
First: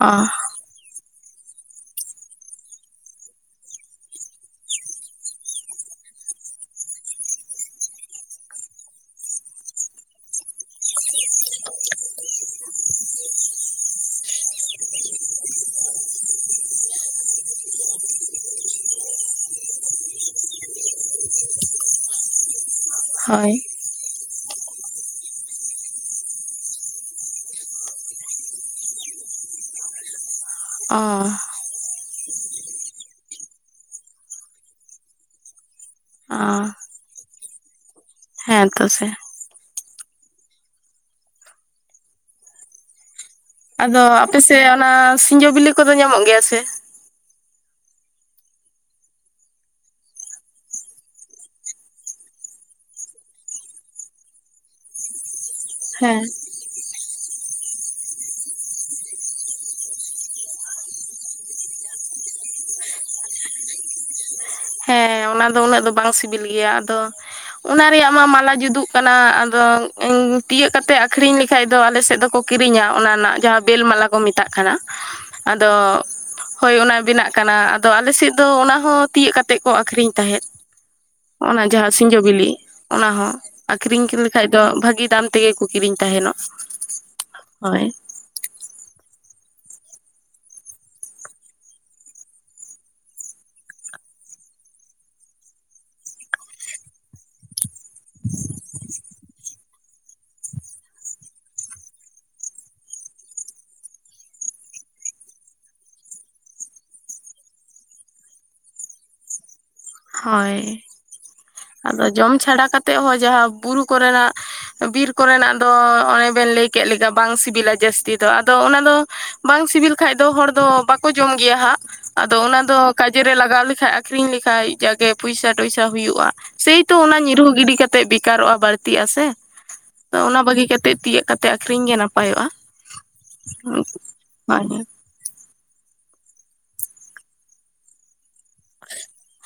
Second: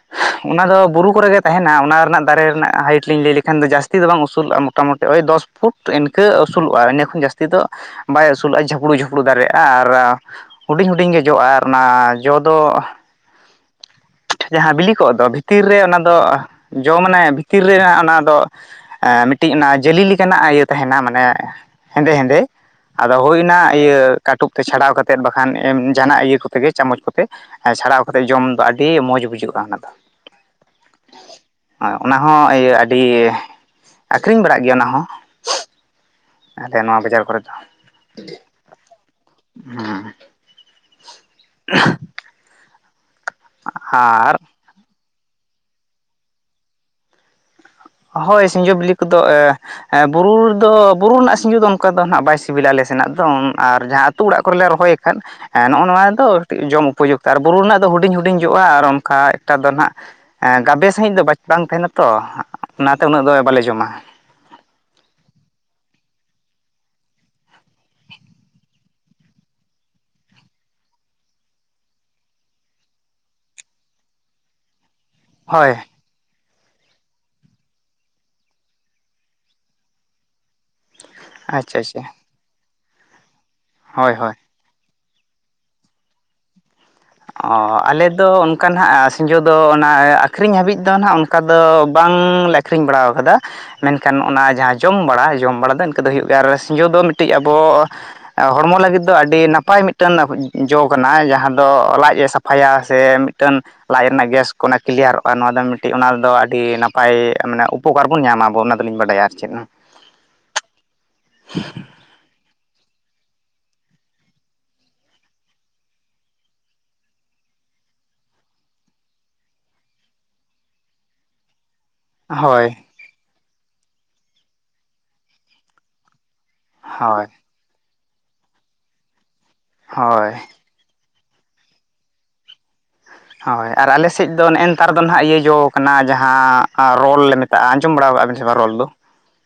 ᱚᱸᱻ ᱚᱱᱟ ᱫᱚ ᱵᱩᱨᱩ ᱠᱚᱨᱮᱜ ᱜᱮ ᱛᱟᱦᱮᱱᱟ ᱚᱱᱟ ᱨᱮᱱᱟᱜ ᱫᱟᱨᱮ ᱨᱮᱱᱟᱜ ᱦᱟᱭᱤᱴ ᱞᱤᱧ ᱞᱟᱹᱭ ᱞᱮᱠᱷᱟᱱ ᱫᱚ ᱡᱟᱹᱥᱛᱤ ᱫᱚ ᱵᱟᱝ ᱩᱥᱩᱞᱚᱜᱼᱟ ᱢᱚᱴᱟ ᱢᱩᱴᱤ ᱳᱭ ᱫᱚᱥ ᱯᱩᱴ ᱤᱱᱠᱟᱹ ᱩᱥᱩᱞᱚᱜᱼᱟ ᱤᱱᱟᱹ ᱠᱷᱚᱱ ᱡᱟᱹᱥᱛᱤ ᱫᱚ ᱵᱟᱭ ᱩᱥᱩᱞᱚᱜᱼᱟ ᱡᱷᱟᱹᱯᱲᱩ-ᱡᱷᱟᱹᱯᱲᱩ ᱫᱟᱨᱮᱜᱼᱟ ᱟᱨ ᱦᱩᱰᱤᱧ-ᱦᱩᱰᱤᱧ ᱜᱮ ᱡᱚᱜᱼᱟ ᱟᱨ ᱚᱱᱟ ᱡᱚ ᱫᱚ ᱵᱟᱝ ᱟᱸᱡᱚᱢᱚᱜ ᱠᱟᱱᱟ ᱡᱟᱦᱟᱸ ᱵᱤᱞᱤ ᱠᱚᱜ ᱫᱚ ᱵᱷᱤᱛᱤᱨ ᱨᱮ ᱚᱱᱟ ᱫᱚ ᱡᱚ ᱢᱟᱱᱮ ᱵᱷᱤᱛᱤᱨ ᱨᱮᱱᱟᱜ ᱚᱱᱟ ᱫᱚ ᱮᱸ ᱢᱤᱴᱤᱡ ᱚᱱᱟ ᱡᱮᱞᱤ ᱞᱮᱠᱟᱱᱟᱜ ᱤᱭᱟᱹ ᱛᱟᱦᱮᱱᱟ ᱢᱟᱱᱮ ᱦᱮᱸᱫᱮ- ᱦᱮᱸᱫᱮ ᱟᱫᱚ ᱦᱳᱭ ᱦᱩᱭᱱᱟ ᱤᱭᱟᱹ ᱠᱟᱹᱴᱩᱵ ᱛᱮ ᱪᱷᱟᱰᱟᱣ ᱠᱟᱛᱮ ᱵᱟᱠᱷᱟᱱ ᱮᱢ ᱡᱟᱦᱟᱱᱟᱜ ᱤᱭᱟᱹ ᱠᱚᱛᱮ ᱜᱮ ᱪᱟᱢᱚᱪ ᱠᱚᱛᱮ ᱪᱷᱟᱲᱟᱣ ᱠᱟᱛᱮᱫ ᱡᱚᱢ ᱫᱚ ᱟᱹᱰᱤ ᱢᱚᱸᱡᱽ ᱵᱩᱡᱷᱟᱹᱜᱼᱟ ᱚᱱᱟ ᱫᱚ ᱚᱸᱻ ᱚᱱᱟ ᱦᱚᱸ ᱤᱭᱟᱹ ᱟᱹᱰᱤ ᱟ. ᱠᱷᱨᱤᱧ ᱵᱟᱲᱟᱜ ᱜᱮᱭᱟ ᱚᱱᱟ ᱦᱚᱸ ᱚ ᱟᱞᱮ ᱱᱚᱣᱟ ᱵᱟᱡᱟᱨ ᱠᱚᱨᱮ ᱫᱚ ᱦᱮᱸ ᱛᱚ ᱥᱮ ᱦᱮᱸ ᱟᱫᱚ ᱟᱨ ᱟᱯᱮᱥᱮᱫ ᱚᱱᱟ ᱥᱤᱸᱡᱚ ᱵᱤᱞᱤ ᱠᱚᱫᱚ ᱧᱟᱢᱚᱜ ᱜᱮᱭᱟ ᱥᱮ? ᱦᱳᱭ ᱥᱤᱸᱡᱳ ᱵᱤᱞᱤ ᱠᱚᱫᱚ ᱮ ᱦᱮᱸ ᱵᱩᱨᱩ ᱨᱮ ᱫᱚ ᱵᱩᱨᱩ ᱨᱮᱱᱟᱜ ᱥᱤᱸᱡᱩ ᱫᱚ ᱚᱱᱠᱟ ᱫᱚ ᱦᱟᱸᱜ ᱵᱟᱭ ᱥᱤᱵᱤᱞᱟ ᱟᱞᱮ ᱥᱮᱱᱟᱜ ᱫᱚ ᱟᱨ ᱡᱟᱦᱟᱸ ᱟᱹᱛᱩ ᱚᱲᱟᱜ ᱠᱚᱨᱮ ᱞᱮ ᱨᱚᱦᱚᱭ ᱟᱠᱟᱫ ᱱᱚᱜ-ᱚ ᱱᱚᱣᱟ ᱦᱮᱸ ᱫᱚ ᱡᱚᱢ ᱩᱯᱚᱡᱩᱠᱛ ᱟᱨ ᱵᱩᱨᱩ ᱨᱮᱱᱟᱜ ᱫᱚ ᱦᱩᱰᱤᱧ-ᱦᱩᱰᱤᱧ ᱡᱚᱜᱼᱟ ᱟᱨ ᱚᱱᱠᱟ ᱮᱠᱴᱟ ᱫᱚ ᱱᱟᱦᱟᱜ ᱜᱟᱵᱮ ᱥᱟᱺᱦᱤᱡ ᱫᱚ ᱵᱟᱝ ᱛᱟᱦᱮᱱᱟ ᱛᱚ ᱚᱱᱟᱛᱮ ᱩᱱᱟᱹᱜ ᱫᱚ ᱵᱟᱞᱮ ᱡᱚᱢᱟ ᱦᱮᱸ ᱚᱱᱟ ᱫᱚ ᱩᱱᱟᱹᱜ ᱫᱚ ᱵᱟᱝ ᱥᱤᱵᱤᱞ ᱜᱮᱭᱟ ᱟᱫᱚ ᱚᱱᱟ ᱨᱮᱭᱟᱜ ᱢᱟ ᱢᱟᱞᱟ ᱡᱩᱫᱩᱜ ᱠᱟᱱᱟ ᱟᱫᱚ ᱛᱤᱭᱟᱹᱜ ᱠᱟᱛᱮ ᱟ. ᱠᱷᱨᱤᱧ ᱞᱮᱠᱷᱟᱡ ᱫᱚ ᱟᱞᱮ ᱥᱮᱫ ᱫᱚᱠᱚ ᱠᱤᱨᱤᱧᱟ ᱚᱱᱟ ᱨᱮᱱᱟᱜ ᱡᱟᱦᱟᱸ ᱵᱮᱞ ᱢᱟᱞᱟ ᱠᱚ ᱠᱚ ᱢᱮᱛᱟᱜ ᱠᱟᱱᱟ ᱦᱳᱭ ᱟᱫᱚ ᱦᱳᱭ ᱚᱱᱟ ᱵᱮᱱᱟᱜ ᱠᱟᱱᱟ ᱟᱫᱚ ᱟᱞᱮᱥᱮᱫ ᱫᱚ ᱚᱱᱟᱦᱚᱸ ᱛᱤᱭᱟᱹᱜ ᱠᱟᱛᱮᱜ ᱠᱚ ᱟᱹᱠᱷᱨᱤᱧ ᱛᱟᱦᱮᱸᱫ ᱚᱱᱟ ᱟᱪᱪᱷᱟ ᱡᱟᱦᱟᱸ ᱟᱪᱪᱷᱟ ᱥᱤᱸᱡᱚ ᱵᱤᱞᱤ ᱚᱱᱟ ᱦᱚᱸ ᱟ. ᱠᱷᱨᱤᱧ ᱦᱳᱭ ᱦᱳᱭ ᱞᱮᱠᱷᱟᱡ ᱫᱚ ᱵᱷᱟᱹᱜᱤ ᱫᱟᱢ ᱛᱮᱜᱮ ᱠᱚ ᱠᱤᱨᱤᱧ ᱛᱟᱦᱮ ᱱᱚᱜ ᱚᱦᱚ ᱟᱞᱮ ᱫᱚ ᱚᱱᱠᱟ ᱱᱟᱦᱟᱜ ᱥᱤᱸᱡᱚ ᱫᱚ ᱚᱱᱟ ᱟᱹᱠᱷᱨᱤᱧ ᱦᱟᱹᱵᱤᱡ ᱫᱚ ᱱᱟᱦᱟᱜ ᱚᱱᱠᱟ ᱫᱚ ᱵᱟᱝ-ᱞᱮ ᱟᱹᱠᱷᱨᱤᱧ ᱵᱟᱲᱟᱣ ᱠᱟᱫᱟ ᱢᱮᱱᱠᱷᱟᱱ ᱱᱚᱜ-ᱚ ᱱᱟ ᱡᱟᱦᱟᱸ ᱡᱚᱢ ᱵᱟᱲᱟ ᱡᱚᱢ ᱵᱟᱲᱟ ᱫᱚ ᱤᱱᱠᱟᱹ ᱫᱚ ᱦᱩᱭᱩᱜ ᱜᱮᱭᱟ ᱟᱨ ᱥᱤᱸᱡᱚ ᱫᱚ ᱢᱤᱴᱤᱡ ᱟᱵᱚ ᱦᱚᱲᱢᱚ ᱞᱟᱹᱜᱤᱫ ᱫᱚ ᱟᱹᱰᱤ ᱱᱟᱯᱟᱭ ᱢᱤᱫᱴᱮᱱ ᱡᱚ ᱠᱟᱱᱟ ᱡᱟᱦᱟᱸ ᱫᱚ ᱞᱟᱡ ᱮ ᱥᱟᱯᱷᱟᱭᱟ ᱥᱮ ᱢᱤᱫᱴᱟᱹᱱ ᱞᱟᱡ ᱨᱮᱱᱟᱜ ᱜᱮᱥ ᱠᱚ ᱠᱞᱤᱭᱟᱨᱚᱜᱼᱟ ᱱᱚᱣᱟ ᱫᱚ ᱢᱤᱴᱤᱡ ᱚᱱᱟᱫᱚ ᱟᱹᱰᱤ ᱱᱟᱯᱟᱭ ᱢᱟᱱᱮ ᱩᱯᱚᱠᱟᱨ ᱵᱚᱱ ᱧᱟᱢᱟ ᱵᱚ ᱚᱱᱟ ᱫᱚᱞᱤᱧ ᱵᱟᱰᱟᱭᱟ ᱟᱨ ᱪᱮᱫ ᱦᱚᱸ ᱦᱳᱭ ᱟᱫᱚ ᱡᱚᱢ ᱪᱷᱟᱰᱟ ᱠᱟᱛᱮ ᱦᱚᱸ ᱡᱟᱦᱟᱸ ᱵᱩᱨᱩ ᱠᱚᱨᱮᱱᱟᱜ ᱵᱤᱨ ᱠᱚᱨᱮᱱᱟᱜ ᱫᱚ ᱚᱱᱮ ᱵᱮᱱ ᱞᱟᱹᱭ ᱠᱮᱫ ᱞᱮᱠᱟ ᱵᱟᱝ ᱥᱤᱵᱤᱞᱟ ᱡᱟᱹᱥᱛᱤ ᱫᱚ ᱟᱫᱚ ᱚᱱᱟ ᱫᱚ ᱵᱟᱝ ᱥᱤᱵᱤᱞ ᱠᱷᱟᱡ ᱫᱚ ᱦᱚᱲ ᱫᱚ ᱵᱟᱠᱚ ᱡᱚᱢ ᱜᱮᱭᱟ ᱦᱟᱸᱜ ᱟᱫᱚ ᱚᱱᱟ ᱦᱳᱭ ᱫᱚ ᱠᱟᱡᱮ ᱨᱮ ᱞᱟᱜᱟᱣ ᱞᱮᱠᱷᱟᱡ ᱟ. ᱠᱷᱨᱤᱧ ᱞᱮᱠᱷᱟᱡ ᱡᱟᱜᱮ ᱯᱚᱭᱥᱟ-ᱴᱚᱭᱥᱟ ᱦᱩᱭᱩᱜᱼᱟ᱾ ᱥᱮᱭᱛᱚ ᱚᱱᱟ ᱦᱳᱭ ᱧᱤᱨᱦᱩ ᱜᱤᱰᱤ ᱠᱟᱛᱮᱜ ᱵᱮᱠᱟᱨᱚᱜᱼᱟ ᱵᱟᱹᱲᱛᱤᱜ ᱟᱥᱮ ᱛᱚ ᱦᱳᱭ ᱚᱱᱟ ᱵᱟᱹᱜᱤ ᱠᱟᱛᱮᱜ ᱛᱤᱭᱟᱹᱜ ᱠᱟᱛᱮᱜ᱾ ᱛᱮ ᱟᱠᱷᱨᱤᱧ ᱜᱮ ᱱᱟᱯᱟᱭᱚᱜᱼᱟ᱾ ᱦᱳᱭ ᱟᱨ ᱟᱞᱮᱥᱮᱫ ᱫᱚ ᱱᱮᱜ-ᱮ ᱱᱮᱛᱟᱨᱼᱼ ᱫᱚ ᱱᱟᱦᱟᱜ ᱤᱭᱟᱹ ᱡᱚ ᱠᱟᱱᱟ ᱡᱟᱦᱟᱸ ᱨᱚᱞ ᱞᱮ ᱢᱮᱛᱟᱜᱼᱟ ᱟᱸᱡᱚᱢ ᱵᱟᱲᱟ ᱟᱠᱟᱜ ᱵᱮᱱ ᱥᱮ ᱵᱟᱝ ᱨᱚᱞ ᱫᱚ?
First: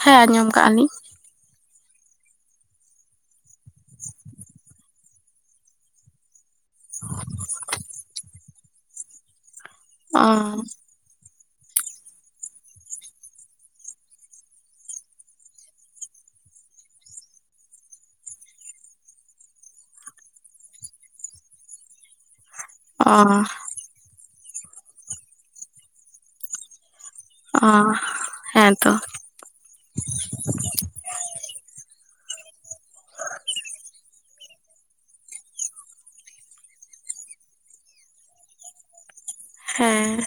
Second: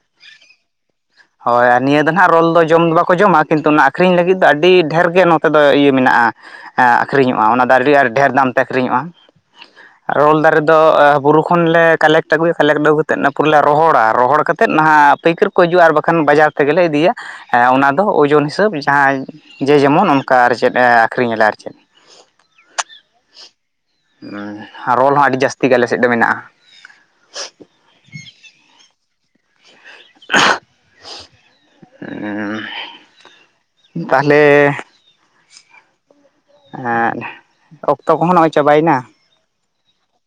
ᱦᱮᱸ ᱟᱸᱡᱚᱢ ᱠᱟᱜᱼᱟ ᱞᱤᱧ ᱾ ᱦᱚᱭ ᱟᱨ ᱱᱤᱭᱟᱹ ᱫᱚ ᱱᱟᱦᱟᱜ ᱨᱚᱞ ᱫᱚ ᱡᱚᱢ ᱫᱚ ᱵᱟᱠᱚ ᱡᱚᱢᱟ ᱠᱤᱱᱛᱩ ᱚᱱᱟ ᱟᱹᱠᱷᱨᱤᱧ ᱞᱟᱹᱜᱤᱫ ᱫᱚ ᱟᱹᱰᱤ ᱰᱷᱮᱨ ᱜᱮ ᱱᱚᱛᱮ ᱫᱚ ᱤᱭᱟᱹ ᱢᱮᱱᱟᱜᱼᱟ ᱾ ᱟᱹᱠᱷᱨᱤᱧᱚᱜᱼᱟ ᱚᱱᱟ ᱫᱚ ᱟᱹᱰᱤ ᱟᱸᱴ ᱰᱷᱮᱨ ᱫᱟᱢᱛᱮ ᱟᱹᱠᱷᱨᱤᱧᱚᱜᱼᱟ ᱾ ᱟᱨ ᱨᱚᱞ ᱚ ᱫᱟᱨᱮ ᱫᱚ ᱵᱩᱨᱩ ᱠᱷᱚᱱ ᱞᱮ ᱠᱟᱞᱮᱠᱴ ᱟᱹᱜᱩᱭᱟ ᱠᱟᱞᱮᱠᱴ ᱟᱹᱜᱩ ᱠᱟᱛᱮᱫ ᱚᱱᱟ ᱯᱩᱨᱟᱹᱞᱮ ᱨᱚᱦᱚᱲᱟ ᱨᱚᱦᱚᱲ ᱠᱟᱛᱮᱫ ᱱᱟᱦᱟᱜ ᱯᱟᱹᱭᱠᱟᱹᱨ ᱠᱚ ᱦᱤᱡᱩᱜᱼᱟ ᱟᱨ ᱵᱟ ᱠᱷᱟᱱ ᱵᱟᱡᱟᱨ ᱛᱮᱜᱮᱞᱮ ᱤᱫᱤᱭᱟ ᱚᱱᱟᱫᱚ ᱳᱡᱚᱱ ᱦᱤᱥᱟᱹᱵᱽ ᱡᱟᱦᱟᱸ ᱡᱮ ᱡᱮᱢᱚᱱ ᱚᱱᱠᱟ ᱟᱨ ᱪᱮᱫ ᱟᱹᱠᱷᱨᱤᱧ ᱮᱫᱟ ᱟᱨ ᱪᱮᱫ ᱾ ᱚᱻ ᱟᱨ ᱨᱚᱞ ᱦᱚᱸ ᱟᱹᱰᱤ ᱡᱟᱹᱥᱛᱤ ᱜᱮ ᱟᱞᱮ ᱥᱮᱫ ᱫᱚ ᱢᱮᱱᱟᱜᱼᱟ ᱾ ᱚ ᱦᱮᱸ ᱛᱚ ᱾ ᱩᱸ ᱛᱟᱦᱚᱞᱮᱻ ᱮᱸᱫ ᱚᱠᱛᱚ ᱠᱚᱦᱚᱸ ᱱᱚᱜᱼᱚᱭ ᱪᱟᱵᱟᱭᱮᱱᱟ ᱾ ᱦᱮᱸ